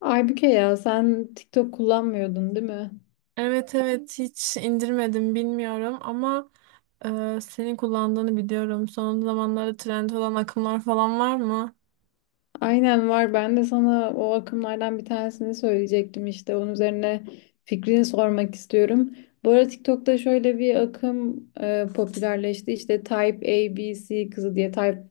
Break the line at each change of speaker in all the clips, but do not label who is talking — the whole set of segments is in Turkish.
Aybüke ya sen TikTok kullanmıyordun değil mi?
Evet, evet, hiç indirmedim, bilmiyorum ama senin kullandığını biliyorum. Son zamanlarda trend olan akımlar falan var mı?
Aynen var. Ben de sana o akımlardan bir tanesini söyleyecektim işte. Onun üzerine fikrini sormak istiyorum. Bu ara TikTok'ta şöyle bir akım popülerleşti. İşte Type A, B, C kızı diye. Type,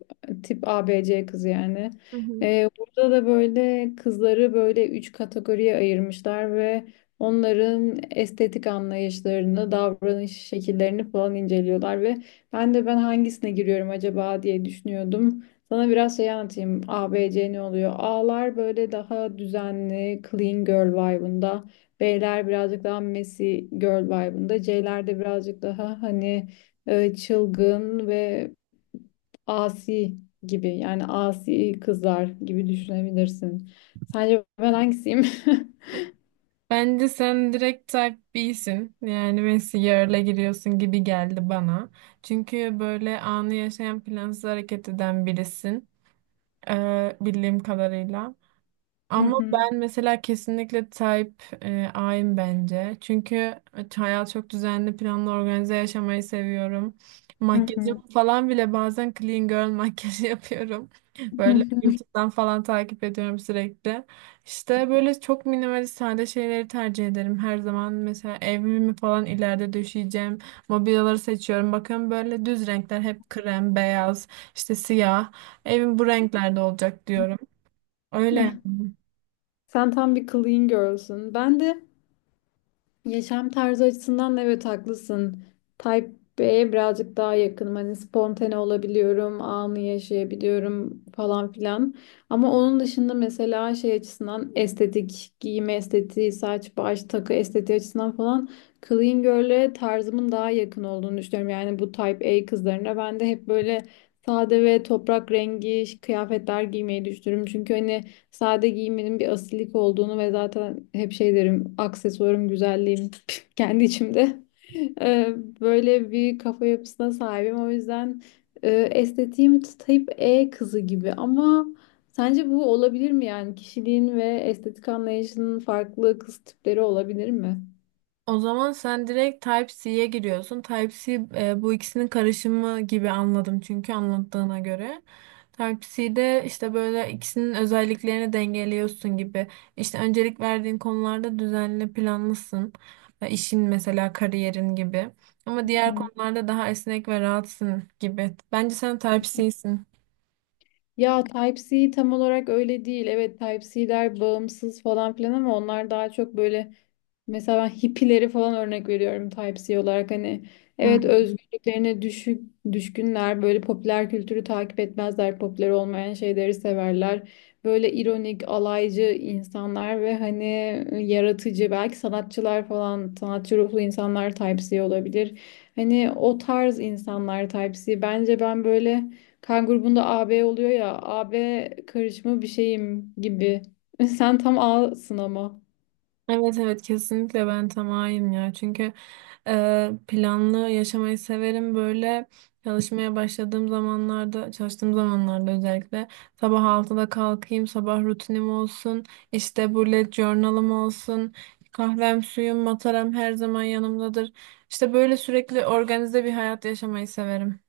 tip A, B, C kızı yani.
Hı hı.
Burada da böyle kızları böyle üç kategoriye ayırmışlar ve onların estetik anlayışlarını, davranış şekillerini falan inceliyorlar ve ben hangisine giriyorum acaba diye düşünüyordum. Sana biraz şey anlatayım. A, B, C ne oluyor? A'lar böyle daha düzenli, clean girl vibe'ında. B'ler birazcık daha messy girl vibe'ında. C'ler de birazcık daha hani çılgın ve asi gibi. Yani asi kızlar gibi düşünebilirsin. Sence ben hangisiyim?
Bence sen direkt type B'sin. Yani Messi yarla giriyorsun gibi geldi bana. Çünkü böyle anı yaşayan, plansız hareket eden birisin. Bildiğim kadarıyla.
Hı
Ama
hı,
ben mesela kesinlikle type A'yım bence. Çünkü hayat çok düzenli, planlı, organize yaşamayı seviyorum.
hı hı,
Makyajımı falan bile bazen clean girl makyajı yapıyorum.
hı
Böyle
hı.
YouTube'dan falan takip ediyorum sürekli. İşte böyle çok minimalist, sade şeyleri tercih ederim her zaman. Mesela evimi falan ileride döşeyeceğim. Mobilyaları seçiyorum. Bakın böyle düz renkler, hep krem, beyaz, işte siyah. Evim bu renklerde olacak diyorum. Öyle.
Sen tam bir clean girl'sün. Ben de Yaşam tarzı açısından da evet haklısın. Type B'ye birazcık daha yakınım. Hani spontane olabiliyorum, anı yaşayabiliyorum falan filan. Ama onun dışında mesela şey açısından estetik, giyim estetiği, saç, baş, takı estetiği açısından falan clean girl'e tarzımın daha yakın olduğunu düşünüyorum. Yani bu Type A kızlarına ben de hep böyle sade ve toprak rengi kıyafetler giymeyi düşünüyorum. Çünkü hani sade giymenin bir asilik olduğunu ve zaten hep şey derim, aksesuarım güzelliğim kendi içimde. Ee, böyle bir kafa yapısına sahibim. O yüzden estetiğim type E kızı gibi, ama sence bu olabilir mi? Yani kişiliğin ve estetik anlayışının farklı kız tipleri olabilir mi?
O zaman sen direkt Type-C'ye giriyorsun. Type-C bu ikisinin karışımı gibi anladım çünkü anlattığına göre. Type-C'de işte böyle ikisinin özelliklerini dengeliyorsun gibi. İşte öncelik verdiğin konularda düzenli, planlısın. İşin mesela, kariyerin gibi. Ama diğer
Hı.
konularda daha esnek ve rahatsın gibi. Bence sen Type-C'sin.
Ya Type C tam olarak öyle değil. Evet Type C'ler bağımsız falan filan, ama onlar daha çok böyle. Mesela ben hippileri falan örnek veriyorum Type-C olarak. Hani evet özgürlüklerine düşkünler, böyle popüler kültürü takip etmezler, popüler olmayan şeyleri severler, böyle ironik, alaycı insanlar. Ve hani yaratıcı, belki sanatçılar falan, sanatçı ruhlu insanlar Type-C olabilir. Hani o tarz insanlar Type-C. Bence ben böyle kan grubunda AB oluyor ya, AB karışımı bir şeyim gibi. Sen tam A'sın ama.
Evet, evet, kesinlikle ben tamayım ya. Çünkü planlı yaşamayı severim. Böyle çalışmaya başladığım zamanlarda, çalıştığım zamanlarda özellikle sabah 6'da kalkayım, sabah rutinim olsun, işte bullet journal'ım olsun, kahvem, suyum, mataram her zaman yanımdadır, işte böyle sürekli organize bir hayat yaşamayı severim.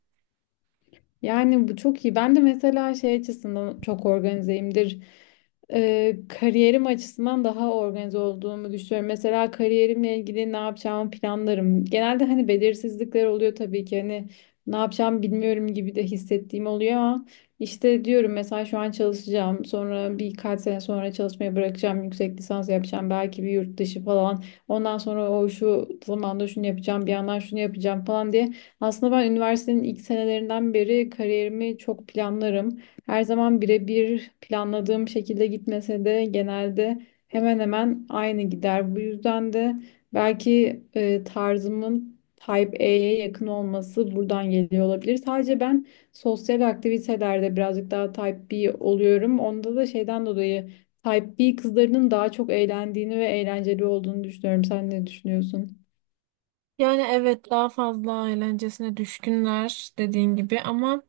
Yani bu çok iyi. Ben de mesela şey açısından çok organizeyimdir. Kariyerim açısından daha organize olduğumu düşünüyorum. Mesela kariyerimle ilgili ne yapacağımı planlarım. Genelde hani belirsizlikler oluyor tabii ki. Hani ne yapacağımı bilmiyorum gibi de hissettiğim oluyor, ama işte diyorum, mesela şu an çalışacağım. Sonra birkaç sene sonra çalışmaya bırakacağım. Yüksek lisans yapacağım. Belki bir yurt dışı falan. Ondan sonra o şu zamanda şunu yapacağım. Bir yandan şunu yapacağım falan diye aslında ben üniversitenin ilk senelerinden beri kariyerimi çok planlarım. Her zaman birebir planladığım şekilde gitmese de genelde hemen hemen aynı gider. Bu yüzden de belki tarzımın Type A'ye yakın olması buradan geliyor olabilir. Sadece ben sosyal aktivitelerde birazcık daha Type B oluyorum. Onda da şeyden dolayı Type B kızlarının daha çok eğlendiğini ve eğlenceli olduğunu düşünüyorum. Sen ne düşünüyorsun?
Yani evet, daha fazla eğlencesine düşkünler dediğin gibi ama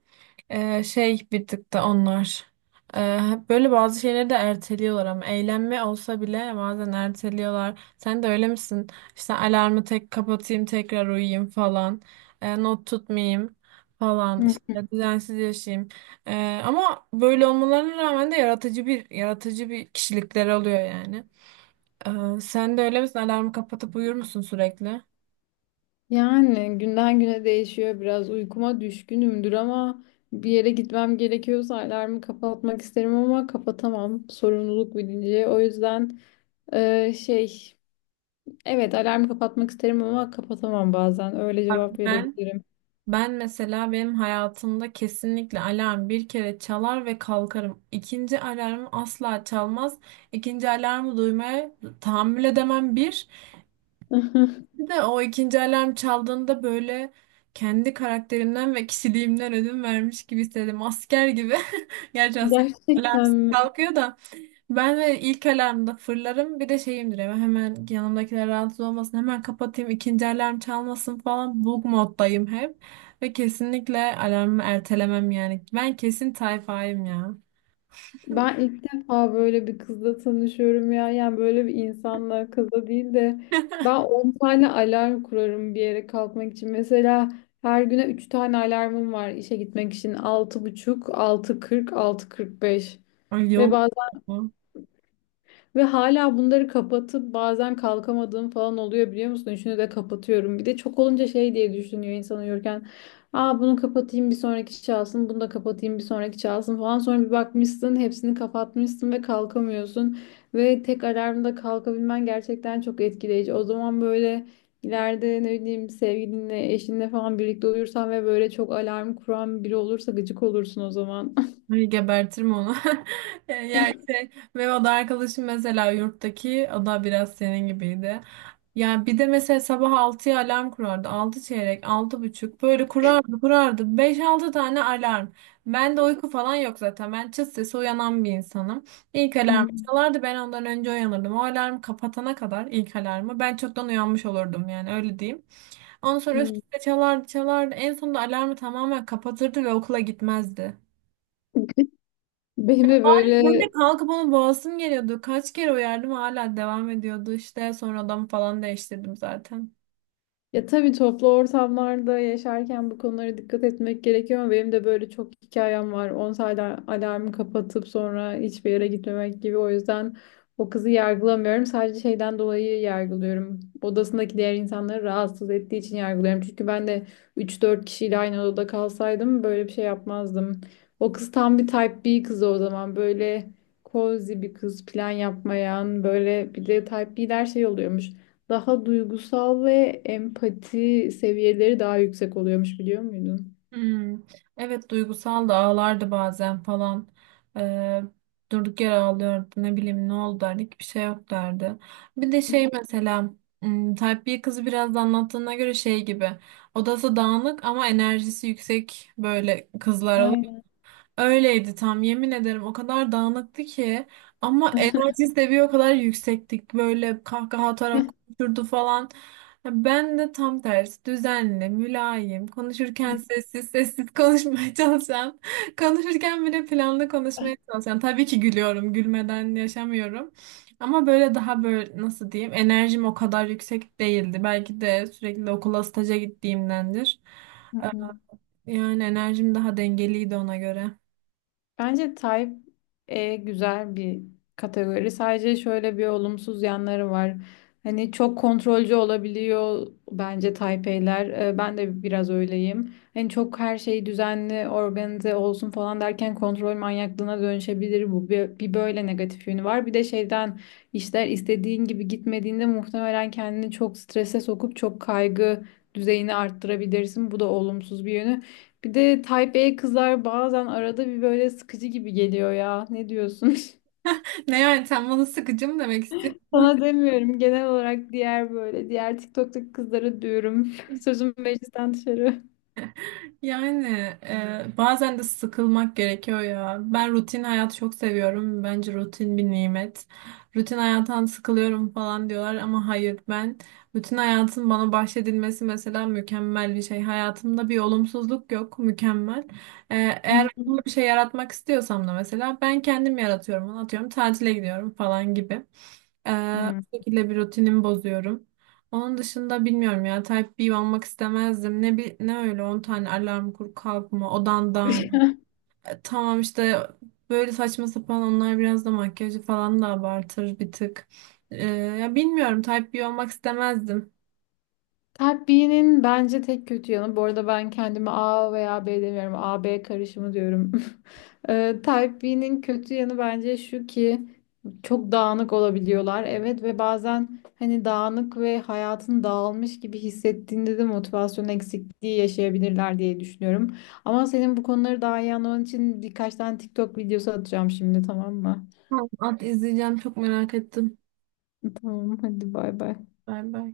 şey, bir tık da onlar hep böyle bazı şeyleri de erteliyorlar. Ama eğlenme olsa bile bazen erteliyorlar. Sen de öyle misin? İşte alarmı tek kapatayım, tekrar uyuyayım falan. Not tutmayayım falan, işte düzensiz yaşayayım. Ama böyle olmalarına rağmen de yaratıcı bir kişilikleri oluyor yani. Sen de öyle misin? Alarmı kapatıp uyur musun sürekli?
Yani günden güne değişiyor. Biraz uykuma düşkünümdür, ama bir yere gitmem gerekiyorsa alarmı kapatmak isterim, ama kapatamam. Sorumluluk bilinci. O yüzden e, şey evet, alarmı kapatmak isterim ama kapatamam bazen. Öyle
Bak,
cevap
Ben
verebilirim.
Ben mesela, benim hayatımda kesinlikle alarm bir kere çalar ve kalkarım. İkinci alarmı asla çalmaz. İkinci alarmı duymaya tahammül edemem bir. Bir de o ikinci alarm çaldığında böyle kendi karakterimden ve kişiliğimden ödün vermiş gibi hissederim. Asker gibi. Gerçi asker alarm
Gerçekten mi?
kalkıyor da. Ben de ilk alarmda fırlarım. Bir de şeyimdir, hemen yanımdakiler rahatsız olmasın, hemen kapatayım, ikinci alarm çalmasın falan. Bug moddayım hep ve kesinlikle alarmı ertelemem. Yani ben kesin tayfayım ya.
Ben ilk defa böyle bir kızla tanışıyorum ya. Yani böyle bir insanla, kızla değil de ben 10 tane alarm kurarım bir yere kalkmak için. Mesela her güne 3 tane alarmım var işe gitmek için. 6.00, 6.30, 6.40, 6.45
Ay,
ve
yok.
bazen hala bunları kapatıp bazen kalkamadığım falan oluyor, biliyor musun? Üçünü de kapatıyorum. Bir de çok olunca şey diye düşünüyor insan uyurken. Aa, bunu kapatayım bir sonraki çalsın. Bunu da kapatayım bir sonraki çalsın falan. Sonra bir bakmışsın hepsini kapatmışsın ve kalkamıyorsun. Ve tek alarmda kalkabilmen gerçekten çok etkileyici. O zaman böyle ileride, ne bileyim, sevgilinle, eşinle falan birlikte uyursan ve böyle çok alarm kuran biri olursa gıcık olursun o zaman.
Ay, gebertirim onu. Yani şey, ve o da arkadaşım mesela, yurttaki o da biraz senin gibiydi. Yani bir de mesela sabah 6'ya alarm kurardı. Altı çeyrek, 6 buçuk, böyle kurardı, kurardı. 5-6 tane alarm. Ben de uyku falan yok zaten. Ben çıt sesi uyanan bir insanım. İlk alarm
Hı.
çalardı, ben ondan önce uyanırdım. O alarm kapatana kadar, ilk alarmı ben çoktan uyanmış olurdum, yani öyle diyeyim. Ondan sonra üst
Hmm.
üste çalardı, çalardı. En sonunda alarmı tamamen kapatırdı ve okula gitmezdi.
Benim de böyle
Böyle kalkıp onu boğasım geliyordu. Kaç kere uyardım, hala devam ediyordu. İşte sonra odamı falan değiştirdim zaten.
Ya tabii, toplu ortamlarda yaşarken bu konulara dikkat etmek gerekiyor, ama benim de böyle çok hikayem var. 10 sayda alarmı kapatıp sonra hiçbir yere gitmemek gibi. O yüzden o kızı yargılamıyorum. Sadece şeyden dolayı yargılıyorum. Odasındaki diğer insanları rahatsız ettiği için yargılıyorum. Çünkü ben de 3-4 kişiyle aynı odada kalsaydım böyle bir şey yapmazdım. O kız tam bir type B kızı o zaman. Böyle cozy bir kız, plan yapmayan. Böyle bir de type B'ler şey oluyormuş, daha duygusal ve empati seviyeleri daha yüksek oluyormuş, biliyor muydun?
Hmm, evet, duygusal da, ağlardı bazen falan. Ee, durduk yere ağlıyordu, ne bileyim, ne oldu derdik, bir şey yok derdi. Bir de şey mesela, Type B kızı biraz da anlattığına göre şey gibi, odası dağınık ama enerjisi yüksek, böyle kızlar.
Aynen.
Öyleydi tam, yemin ederim, o kadar dağınıktı ki, ama enerjisi de bir o kadar yüksektik, böyle kahkaha atarak konuşurdu falan. Ya ben de tam tersi, düzenli, mülayim, konuşurken sessiz sessiz konuşmaya çalışan, konuşurken bile planlı konuşmaya çalışan. Tabii ki gülüyorum, gülmeden yaşamıyorum. Ama böyle daha böyle nasıl diyeyim, enerjim o kadar yüksek değildi. Belki de sürekli okula, staja gittiğimdendir. Ee, yani enerjim daha dengeliydi ona göre.
Bence Type E güzel bir kategori. Sadece şöyle bir olumsuz yanları var. Hani çok kontrolcü olabiliyor bence Type E'ler. Ben de biraz öyleyim. Hani çok her şey düzenli, organize olsun falan derken kontrol manyaklığına dönüşebilir bu. Bir böyle negatif yönü var. Bir de şeyden, işler istediğin gibi gitmediğinde muhtemelen kendini çok strese sokup çok kaygı düzeyini arttırabilirsin. Bu da olumsuz bir yönü. Bir de Taipei kızlar bazen arada bir böyle sıkıcı gibi geliyor ya. Ne diyorsun?
Ne, yani sen bana sıkıcı mı demek istiyorsun?
Sana demiyorum. Genel olarak diğer, böyle diğer TikTok'taki kızlara diyorum. Sözüm meclisten dışarı.
Yani bazen de sıkılmak gerekiyor ya. Ben rutin hayatı çok seviyorum. Bence rutin bir nimet. Rutin hayattan sıkılıyorum falan diyorlar ama hayır, ben rutin hayatın bana bahşedilmesi mesela mükemmel bir şey. Hayatımda bir olumsuzluk yok, mükemmel. E, eğer olumlu bir şey yaratmak istiyorsam da mesela ben kendim yaratıyorum. Atıyorum, tatile gidiyorum falan gibi. E,
Hmm.
bu şekilde bir rutinimi bozuyorum. Onun dışında bilmiyorum ya, Type B olmak istemezdim. Ne ne öyle 10 tane alarm kur, kalkma, odan dağın. Tamam, işte böyle saçma sapan, onlar biraz da makyajı falan da abartır bir tık. Ya bilmiyorum, Type B olmak istemezdim.
Kalp B'nin bence tek kötü yanı. Bu arada ben kendime A veya B demiyorum. A-B karışımı diyorum. Type B'nin kötü yanı bence şu ki çok dağınık olabiliyorlar. Evet, ve bazen hani dağınık ve hayatın dağılmış gibi hissettiğinde de motivasyon eksikliği yaşayabilirler diye düşünüyorum. Ama senin bu konuları daha iyi anlaman için birkaç tane TikTok videosu atacağım şimdi, tamam mı?
Tamam, at, izleyeceğim, çok merak ettim.
Tamam, hadi bay bay.
Bay bay.